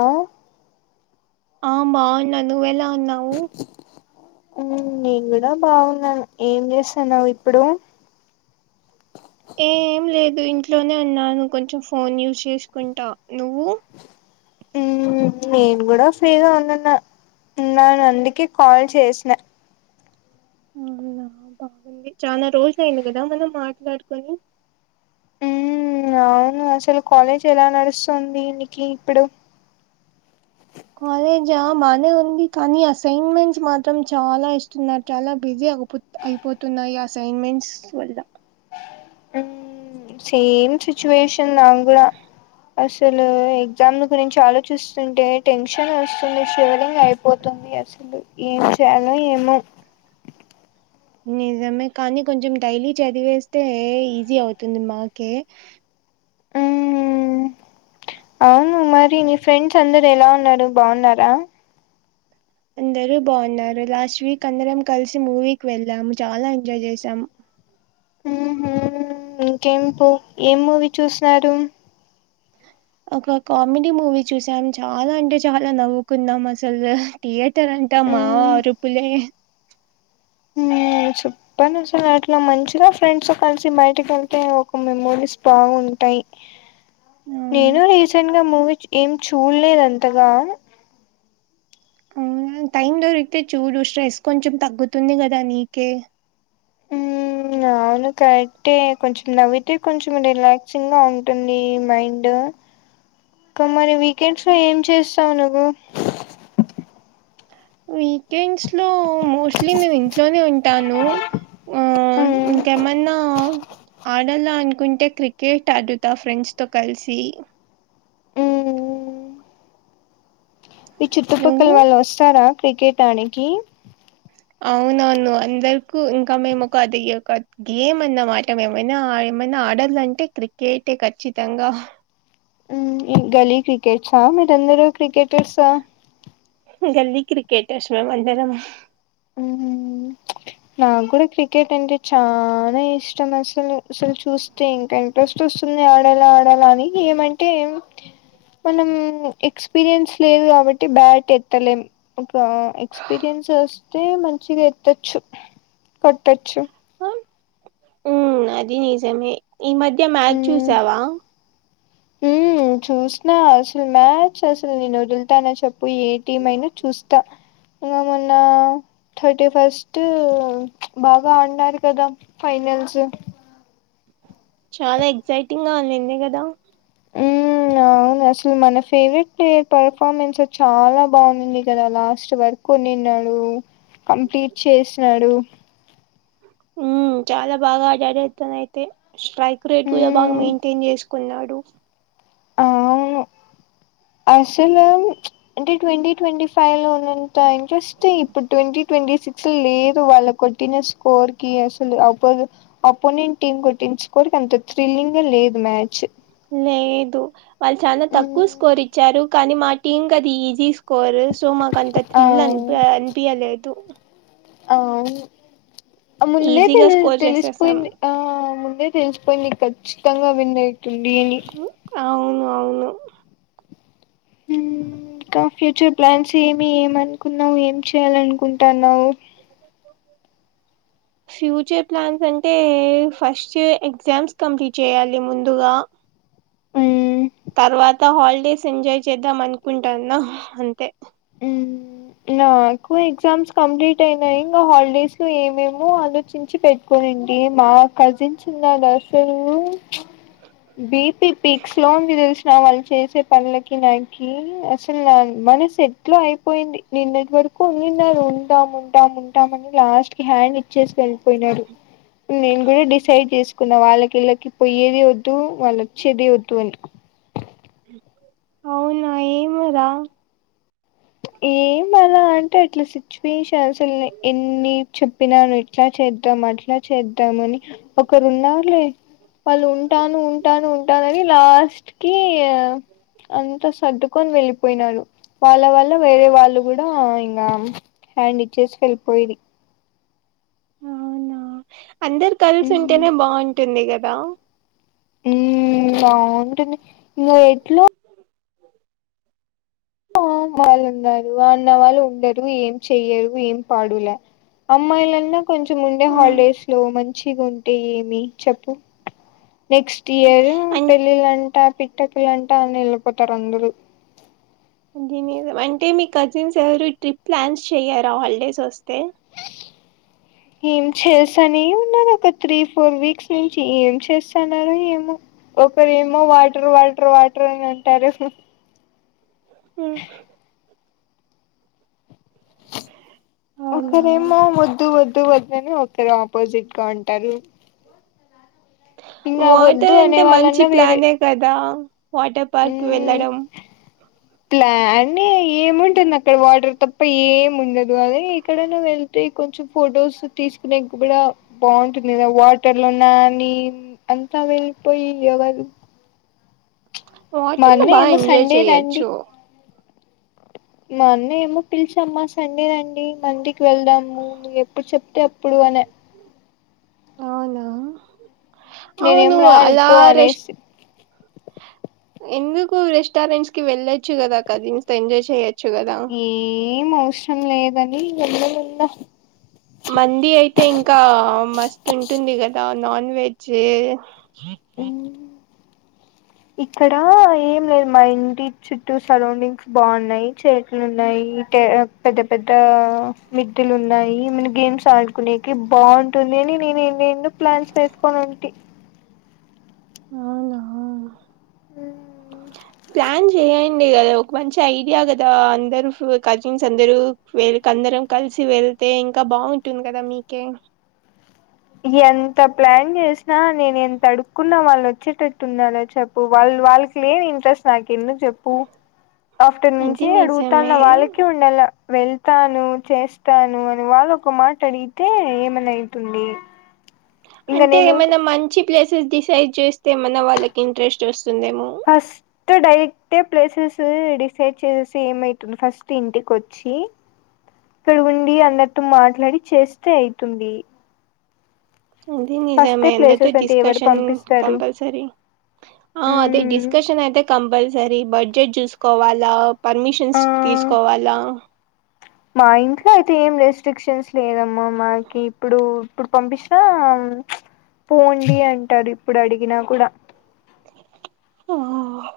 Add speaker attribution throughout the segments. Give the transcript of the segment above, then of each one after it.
Speaker 1: ఆ
Speaker 2: ఆ బాగున్నా, నువ్వెలా ఉన్నావు?
Speaker 1: నేన్ గుడా బాగున్నాను. ఏం చేస్తాన్నవ్ ఇప్పుడు
Speaker 2: ఏం లేదు ఇంట్లోనే ఉన్నాను కొంచెం ఫోన్ యూజ్ చేస్కుంటా నువ్వు?
Speaker 1: నేన్ గుడా ఫ్రీగా ఉన్ననా ఉన్నాన్ అందుకే కాల్ చేస్న
Speaker 2: అవునా బాగుంది. చానా రోజులైంది కదా మనం మాట్లాడుకొని
Speaker 1: మ్ అవును అసల్ కాలేజ్ ఎలా నడుస్తుంది నికి ఇప్పుడు
Speaker 2: కాలేజా బానే ఉంది కానీ అసైన్మెంట్స్ మాత్రం చాలా ఇస్తున్నార్ చాలా బిజి అయిపోతున్నాయి అసైన్మెంట్స్ వల్ల
Speaker 1: మ్మ్ సేమ్ సిట్యుయేషన్ నాక్ గుడా అసలు ఎగ్జామ్ గురించి ఆలోచిస్తుంటే టెన్షన్ వస్తుంది షివరింగ్ అయిపోత తంది అసలు ఏం చెయ్యాల్నో ఏమో
Speaker 2: నిజమే కానీ కొంచం డైలీ చదివేస్తే ఈజీ అవుతుంది మాకే
Speaker 1: మ్మ్ అవును మరి నీ ఫ్రెండ్స్ అందరు ఎలా ఉన్నారు బాగున్నారా?
Speaker 2: అందరూ బాగున్నారు. లాస్ట్ వీక్ అందరం కల్సి మూవీకి వెళ్ళాము, చాలా ఎంజాయ్ చేసాం.
Speaker 1: ఇంకేం పు ఏం మూవీ చూసారు
Speaker 2: అ ఒక కామెడీ మూవీ చూసాం. చాలా అంటే చాలా నవ్వుకున్నాం అసల్ థియేటర్ అంట మా అరుపులే
Speaker 1: మ్ చెప్పన్ అసల అట్లా మంచిగా ఫ్రెండ్స్తో కల్సి బైటికెళ్తే ఒక మెమోరీ స్ బాగుంటయి.
Speaker 2: అవును
Speaker 1: నేను రీసెంట్గ మూవీ ఏం చూడ్లేదు అంతగా
Speaker 2: అవునా టైం దొరికితే చూడు స్ట్రెస్ కొంచం తగ్గుతుంది కదా నీకే
Speaker 1: మ్ అవును కరెక్టే కొంచం నవ్వితే కొంచం రిలాక్సింగా ఉంటుంది మైండ్ ఇంకా మరి వీకెండ్స్లో ఏం చేస్తావ్ నువ్వు
Speaker 2: వీకెండ్స్లో మోస్ట్లీ నేను ఇంట్లోనే ఉం టాను. ఆ
Speaker 1: మ్మ్
Speaker 2: ఇంకేమన్నా ఆడాల అనుకుంటే క్రికెట్ ఆడుతా ఫ్రెండ్స్తో కల్సి
Speaker 1: మ్మ్ మీ చుట్టుపక్కల
Speaker 2: నువ్వు
Speaker 1: వాళ్ళు వస్తారా క్రికెట్ ఆడేకి
Speaker 2: అవునవును అందర్కు ఇంకా మేం ఒక అది ఒక గేమ్ అన్నమాట ఏమైనా ఆ ఏమైన ఆడలంటే క్రికెటే ఖచ్చితంగా
Speaker 1: మ్ ఏం గల్లీ క్రికెట్సా మీరందరూ క్రికెటర్సా
Speaker 2: గల్లీ క్రికెటర్స్ మేం అందరం.
Speaker 1: నాక్ గుడా క్రికెట్ అంటే చానా ఇష్టం అసలు అసల్ చూస్తే ఇంకా ఇంట్రెస్ట్ వస్తుం ఆడాల ఆడాలా అని ఏం మంటే ఏం మనమ్, ఎక్స్పీరియన్స్ లేదు గాబట్టి బ్యాట్ ఎత్తలేం, ఒక ఎక్స్పీరియన్స్ స్. ఐతే మంచిగా ఎత్తొచ్చు కట్టొచ్చు.
Speaker 2: ఉమ్ అది నిజమే, ఈ మధ్య మ్యాచ్ చూసావా.
Speaker 1: ఊమ్ చూసిన అసలు మ్యాచ్ అసలు నేను ఓదుల్తాన చెప్. పోయి ఏటీం అయినా చూస్తా ఇగ మొన్నా. థట్టి ఫస్టు ఓ బాగా ఆడిన్నారు కదా ఫైనల్సు.
Speaker 2: చాలా ఎక్సైటింగ్ గా ఉండింది గదా.
Speaker 1: ఊమ్ అవును అసలు మన ఫేవరెట్ ప్లేయర్ పర్పమేన్స్. చాలా బాగుంది కదా లాస్ట్ వరకు ఉండినాడు కొ నిన్నాడు కంప్లీట్ చేసినాడు
Speaker 2: ఉమ్ చాలా బాగా ఆడాడు తనైతే. స్ట్రైక్ రేట్ కూడా బాగా
Speaker 1: ఉమ్
Speaker 2: మెయింటిన్ చేసుకున్నాడు.
Speaker 1: అవును అసలు, చ్ అంటే ట్వంటీ ట్వంటీ ఫైయి లో ఉన్నంత ఇంట్రెస్ట్ ఇప్పుడు ట్వంటీ. ట్వంటీ సిక్స్ లేదు వాళ్ళ కొట్టిన స్కోర్ కి అసలు, అపొ అపోనెంట్ టీమ్ కొట్టి. ఎంచుకోరి అంత థ్రిల్లింగే లేదు మ్యాచ్.
Speaker 2: లేదు వాళ్ళు చాలా తక్కువ స్కోర్ ఇచ్చారు కానీ మా టీం అది ఈజీ స్క్. కోరసు మ కంత
Speaker 1: ఆ
Speaker 2: థ్రిల్ అనిపి అ అనిపియలేదు.
Speaker 1: ఆమ్, అ ముందే
Speaker 2: ఈజీగా
Speaker 1: తెలి
Speaker 2: స్కోర్ చేసేసాం
Speaker 1: తెలిసిపోయింది, ఆ ముందే. తెలిసిపోయింది ఖచ్చితంగా విన్నఅయితుంది అని.
Speaker 2: అవును అవునూ. నీ కాడా
Speaker 1: ఇంకా ఫ్యూచర్ ప్లాన్స్ ఏమి, ఏమ అనుకున్నావు, ఏం చేయాల అనుకుంటన్నావ్.
Speaker 2: ఫ్యూచర్ ప్లాన్స్ అంటే, ఫస్ట్ ఎగ్జామ్స్ కంప్లీట్ చేయాలి ముందుగా. తర్వాత హాలిడేస్ ఎంజాయ్ చేద్దాం అనుకుంటాన్న అంతే.
Speaker 1: ఊమ్. నాకు ఎగ్జామ్స్ కంప్లీట్ అయినాయి ఇంగ హాలిడేస్ లో ఏమేమో ఆలోచించి పెట్టుకోని. అండి మా కజిన్స్ ఉన్నాడు అసలు బిపీపీక్స్ లో తెలిసిన వాళ్ళు చేసే పనులకి నాకి అసలు నా మళ్ళీ సెట్ ఎట్లొ లో అయిపోయింది నిన్నటి వరకు ఉండిన్యారు ఉంటాం ఉంటాం ఉంటాం అని లాస్ట్ కి హ్యాండ్ ఇచ్చేసి వె వేల్పోయినరు నేను కూడా డిసైడ్ చేస్ కున్న వాళ్ళకి ఈళ్ళకి పోయేది వద్దు వాళ్ళోచ్చేది వద్దు అని
Speaker 2: అవునా ఏమో రా
Speaker 1: ఏమీ లేదు అ అంటే ఇట్ల సిచ్యువేషన్ అసలు ఎన్ని చెప్పినాను ఇట్లా చేద్దాం అట్లా చేద్దాం ఉంటానని ఒకరు ఉన్నార్లే వాళ్ళు ఉంటాను ఉంటాను ఉంటానని లాస్ట్ స్ట్కి అంత సర్దుకొని వెళ్ళిపోయినరు వాళ్ళ వళ్ళ వేరే వాళ్ళు కూడా ఇంగా హ్యాండ్ ఇచ్చేసి వెళ్ళిపోయిరి
Speaker 2: అవునా అందరు కలిసి ఉంటేనే బాగుంటుంది కదా
Speaker 1: మ్మ్ బావుంటుంది ఇంగ ఎట్లో ఆ వాళ్ళు ఉన్నారు అన్న వాళ్ళు ఉండరు ఏం చెయ్యరు ఏం పాడు లే అమ్మాయిలన్న కొంచెం ఉండే హాలిడేస్ లో మంచిగుంటే ఏమి చెప్పు నెక్స్ట్ ఇయరు
Speaker 2: అం
Speaker 1: పెళ్ళిళ్ళంటా పిట్టకులంటా అని వెళ్ళిపోతరు అందరూ
Speaker 2: అ నిజం అంటే మీ కజిన్స్ ఎవరు ట్రిప్ ప్లాన్స్ చెయ్యరా హాలిడేస్ వస్తే
Speaker 1: ఏం చేస్తనే ఉన్నారు ఒక త్రీ ఫోర్ వీక్స్ నుంచి ఏం చేస్తన్నారో ఏమో ఒకరేమో వాటర్ వాటర్ వాటర్ అని అంటారు
Speaker 2: మ్మ్ అవునా
Speaker 1: ఒకరేమో వద్దు వద్దు వద్దని ఒకరు ఆపోజిట్ గా ఉంటారు ఇంకా వద్దు
Speaker 2: వాటర్
Speaker 1: అనే
Speaker 2: అంటే మంచి
Speaker 1: వాళ్ళన్నా వేరే
Speaker 2: ప్లానే కదా వాటర్ పార్క్ వెళ్ళడం
Speaker 1: ప్లానే ఏముంటుంది అక్కడ వాటర్ తప్ప ఏమి ఉండదు అదే ఎక్కడన్న వెళ్తే కొంచెం ఫోటోస్ తీసుకునేకి కూడ బాగుంటుంది కదా వాటర్ లో నానీ అంత అలా వెళిపోయి ఎవరు మా
Speaker 2: వాటర్లో
Speaker 1: అన్న
Speaker 2: బాగ
Speaker 1: ఏమో
Speaker 2: ఎంజాయ్
Speaker 1: సండే రండి
Speaker 2: చేయచ్చు
Speaker 1: మా అన్న ఏమో పిలిచమ్మా సండే రండి మండికి వెళ్దాము నువు ఎప్పుడు చెప్తే అప్పుడు వాన
Speaker 2: అవునా
Speaker 1: నేనేం
Speaker 2: అవును
Speaker 1: రాను
Speaker 2: అలా
Speaker 1: పో
Speaker 2: రష్
Speaker 1: అనేసి
Speaker 2: ఎందుకు రెస్టారెంట్స్ కి వెళ్ళొచ్చు కదా కజిన్స్ తో ఎంజాయ్ చెయ్యచ్
Speaker 1: ఏం అవసరం లేదని వెళ్ళలే ఇంగ
Speaker 2: మందీ అయితే ఇంకా మస్తు ఉంటుంది కదా నాన్ వెజ్
Speaker 1: ఇక్కడా ఏం లేదు మా ఇంటి చుట్టూ సరౌండింగ్స్ బాగున్నాయి చెట్లున్నాయి ఈట్ పెద్ద పెద్ద మిద్దెలు ఉన్నాయి మనం గేమ్స్ ఆడుకునేకి బాగుంటుంది నేనినేనే నేను ప్లాన్స్ వేసుకోనంటి
Speaker 2: అవునా ప్లాన్ జేయ్. ఉంది గదా ఒక మంచి ఐడియా గదా, అందరు ఫు కజిన్స్ అందరూ, వెళ అందరం కలిసి వెళ్ళ. అయితే ఇంకా బాటుంది కదా మీకే.
Speaker 1: ఎంత ప్లాన్ జెసినా, నేను ఎంత అడుక్కున్నా, వాళ్ళు వచ్చేటట్టు ఉన్నారా చెప్పు వాళ్. వాళ్ళకి లేదు ఇంట్రెస్ట్ అయ్. ఎందుకు చెప్పు, ఆఫ్టర్
Speaker 2: అది
Speaker 1: నుంచి
Speaker 2: నిజమే
Speaker 1: అడుగుతాన్న, వాళ్ళకి ఉండలా. వెళ్తాను, చేస్తాను, అని వాళ్ళ ఒక మాట అడిగితే ఏమన్నఅయితుంది.
Speaker 2: అంటే ఏమైన్నా మంచి ప్లేసెస్ డిసైడ్ చేస్తే ఏమన్నా వాళ్ళకి ఇంట్రెస్ట్ వొస్.
Speaker 1: First direct. ప్లేసెస్ ఉ డిసైడ్ చేసి ఏమయితుంది ఫస్ట్ ఇంటికోచ్చి. ఇక్కడ ఉండి అందరితో మాట్లాడి చేస్తే అయితుంది.
Speaker 2: ఇది
Speaker 1: ఫస్టే
Speaker 2: నిజమే అందరితో
Speaker 1: ప్లేసెస్ అంటే ఎవరు
Speaker 2: డిస్కషన్,
Speaker 1: పంపిస్తారు
Speaker 2: కంపల్సరీ. ఆ అది
Speaker 1: మ్మ్
Speaker 2: డిస్కషన్ అయితే కంపల్సరి బట్. బడ్జెట్ చూసుకోవాలా,
Speaker 1: ఆ
Speaker 2: పర్మిషన్స్ తీసుకోవాలా.
Speaker 1: మా ఇంట్లో అయితే, ఏం రెస్ట్రిక్షన్స్ లేదమ్మా, మాకి ఇప్పుడు, ఇప్పుడు పంపించినా. ఊమ్ చ్చు పోండి అంటాడు ఇప్పుడు అడిగినా కూడా.
Speaker 2: ఆ హ.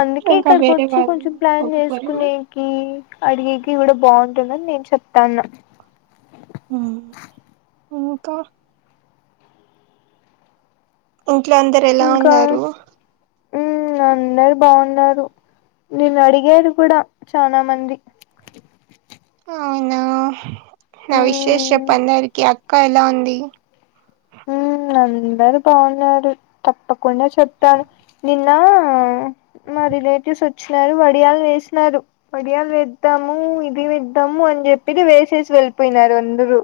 Speaker 1: అందుకే ఇక్కడికి ఓచ్చి కొంచెం ప్లాన్
Speaker 2: ఒప్పుకోరేమో
Speaker 1: చేసుకునేకీ. అడిగేకి కూడా బాగుంటుందని నేను చెప్తాన్నా
Speaker 2: హమ్ ఇంకా ఇంట్లో అందరు ఎలా ఉన్నారు
Speaker 1: హమ్ అందరు బాగున్నారు నిన్ను అడిగారు కూడా చాన మంది
Speaker 2: అవునా నా విషేస్
Speaker 1: మ్మ్
Speaker 2: చెప్పు అందరికి అక్క ఎలా ఉంది
Speaker 1: మ్మ్ అందరు బాగున్నారు తప్పకుండా చెప్తాను నిన్న మ రిలేటివ్స్ వచ్చినారు వడియాలు వేసినారు వడియాలు వేద్దాము ఇది వేద్దాము అని చెప్ తిని వేసేసి వెళ్ళిపోయినారు అందరు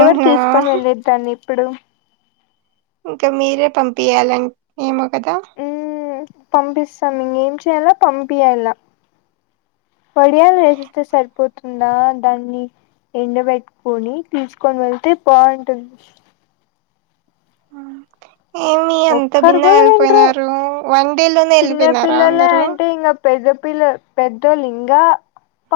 Speaker 1: ఎవరు తీసుకొని వెళ్లేేది దాన్ని ఇప్పుడు
Speaker 2: ఇంకా మీరే పంపియాల అన్ ఏమో కదా
Speaker 1: ఉ పంపిస్తాం ఇంగ ఏం చేయలో పంపి యాల వడియాలు వేసిస్తే సరిపోతుందా దాన్ని ఎండ పెట్టుకొని తీసుకొని వెళ్తే బాగుంటుంది
Speaker 2: ఆ కే ఏమి అంత
Speaker 1: ఒక్కరు
Speaker 2: భిన్న
Speaker 1: కూడా తినరు
Speaker 2: వెళ్ళిపోయినారు వన్ డే లోనే
Speaker 1: చిన్న
Speaker 2: వెళ్ళిపోయినారా
Speaker 1: పిల్లలే
Speaker 2: అందరు
Speaker 1: అంటే ఇంగ పెద్ద పిల్ల పెద్ద లింగాప్ప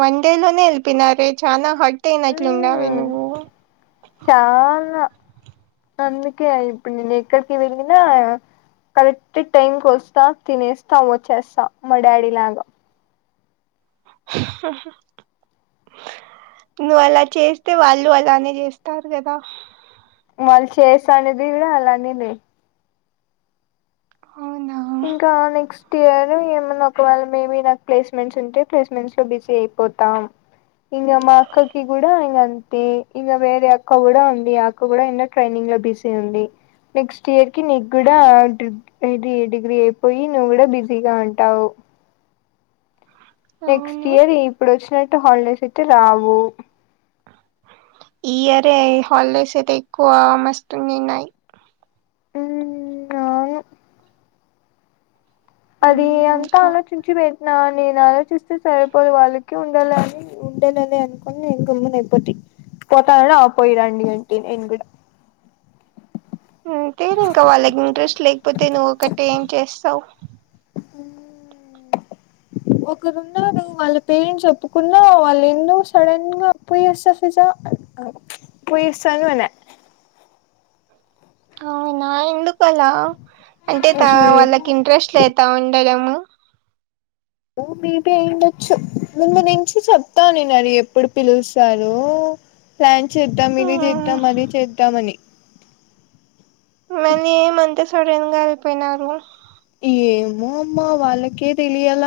Speaker 2: వన్ డేలోనే వెల్పోయినారే చాన హుట్ హర్ట్ అయినట్లు ఉన్నావే
Speaker 1: మ్మ్
Speaker 2: నువ్వు
Speaker 1: చానా అందుకే ఆ ఇప్పుడు నేను ఎక్కడికి వెళ్ళినా కరెక్ట్ టైంకి వస్తా తినేస్తా వచ్చేస్తా మా డాడీ లాగా
Speaker 2: హ నువ్వు అలా చేస్తే వాళ్ళు అలానే చేస్తారు కదా
Speaker 1: వాళ్ళు చేస్తా అనేది గూడ అలానే లే
Speaker 2: అవునా
Speaker 1: ఇంకా నెక్స్ట్ ఇయర్ ఏమన్నా ఒకవేళ మేబి నాకు ప్లేస్మెంట్స్ ఉంటే ప్లేస్మెంట్స్ లో బిజీ అయిపో పోతం ఇంకా మా అక్కకి కూడా ఇ అంతే ఇంకా వేరే అక్క కూడా ఉంది అక్క కూడా ఎన్న ట్రైనింగ్ లో బిజీ ఉంది నెక్స్ట్ ఇయర్ కి నీకి కూడా డ్రిప్ ఇది డిగ్రీ అయిపోయి నువ్వు కూడా బిజీగా ఉంటావు నెక్స్ట్
Speaker 2: అవును
Speaker 1: ఇయర్ ఇప్పుడు వచ్చినట్టు హాలిడేస్ అయితే రావు
Speaker 2: ఆ ఈ ఇయర్ే హాలిడేస్ అయితే ఎక్కువ మస్తు ఉన్నాయి
Speaker 1: ఉమ్ అవును అది అంతా
Speaker 2: ఇంకా
Speaker 1: ఆలోచించి వే నా నేను ఆలోచిస్తే సరిపోదు వాళ్ళకి ఉండాలని ఉండేనని అనుకోని నేను గమ్మన ఆపోతే పోతాన ఆ పోయి రండి అంటి నేను కూడా
Speaker 2: అంతే లే ఇంకా వాళ్ళకి ఇంట్రెస్ట్ లేకపోతే నువ్వు ఒకటే ఏం చేస్తావు్
Speaker 1: ఒకరు ఉన్నారు వాళ్ళ పేరెంట్స్ చెప్పుకున్నా వాళ్ళు ఎందుో సడన్ గా అ పోయేస్తా ఫిజ పోయి వస్తాను అన్య
Speaker 2: అవునా ఎందుకలా అంటే త
Speaker 1: ఏమో
Speaker 2: వాళ్ళకి ఇంట్రెస్ట్ లేతా ఉండడం ము
Speaker 1: ఓ మీబి అయిండొచ్చు ముందు నుంచి చెప్తా నేను అది ఎప్పుడు పిలుస్తారు ప్లాన్ చేద్దాం ఇది
Speaker 2: మ్మ్.
Speaker 1: చేద్దాం అది చేద్దాం అని
Speaker 2: ఏంది ఏమంత సడన్ గా ఎళిపోయినారు
Speaker 1: ఏమ్మో మా వాళ్ళకే తెలియాల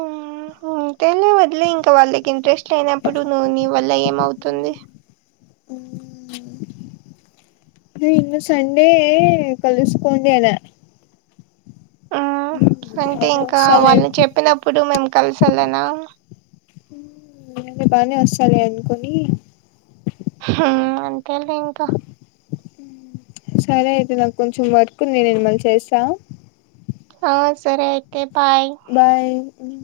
Speaker 2: మ్ మ్ ఇంకేంది వదిలేయ్ ఇంక వాళ్ళకి ఇంట్రెస్ట్ లేనప్పుడు నువు నీ వల్ల ఏమవుతుంది
Speaker 1: నువు ఇంగ సండే కలుస్కోండి అలా
Speaker 2: ఆ అంటే ఇంకా
Speaker 1: వస్తాలే
Speaker 2: వాళ్ళు చెప్పినప్పుడు మేము కలిసి వెళ్ళనా
Speaker 1: మ్ నేనింగ బానే వస్తాలే అనుకని
Speaker 2: హుమ్మ్ అంతేలే ఇంకా
Speaker 1: సరే అయితే ఇవాళ కొంచెం వర్కు ఉంది నేను మళ్ చేస్తా
Speaker 2: ఆ సరే అయితే బాయ్
Speaker 1: బాయ్ మ్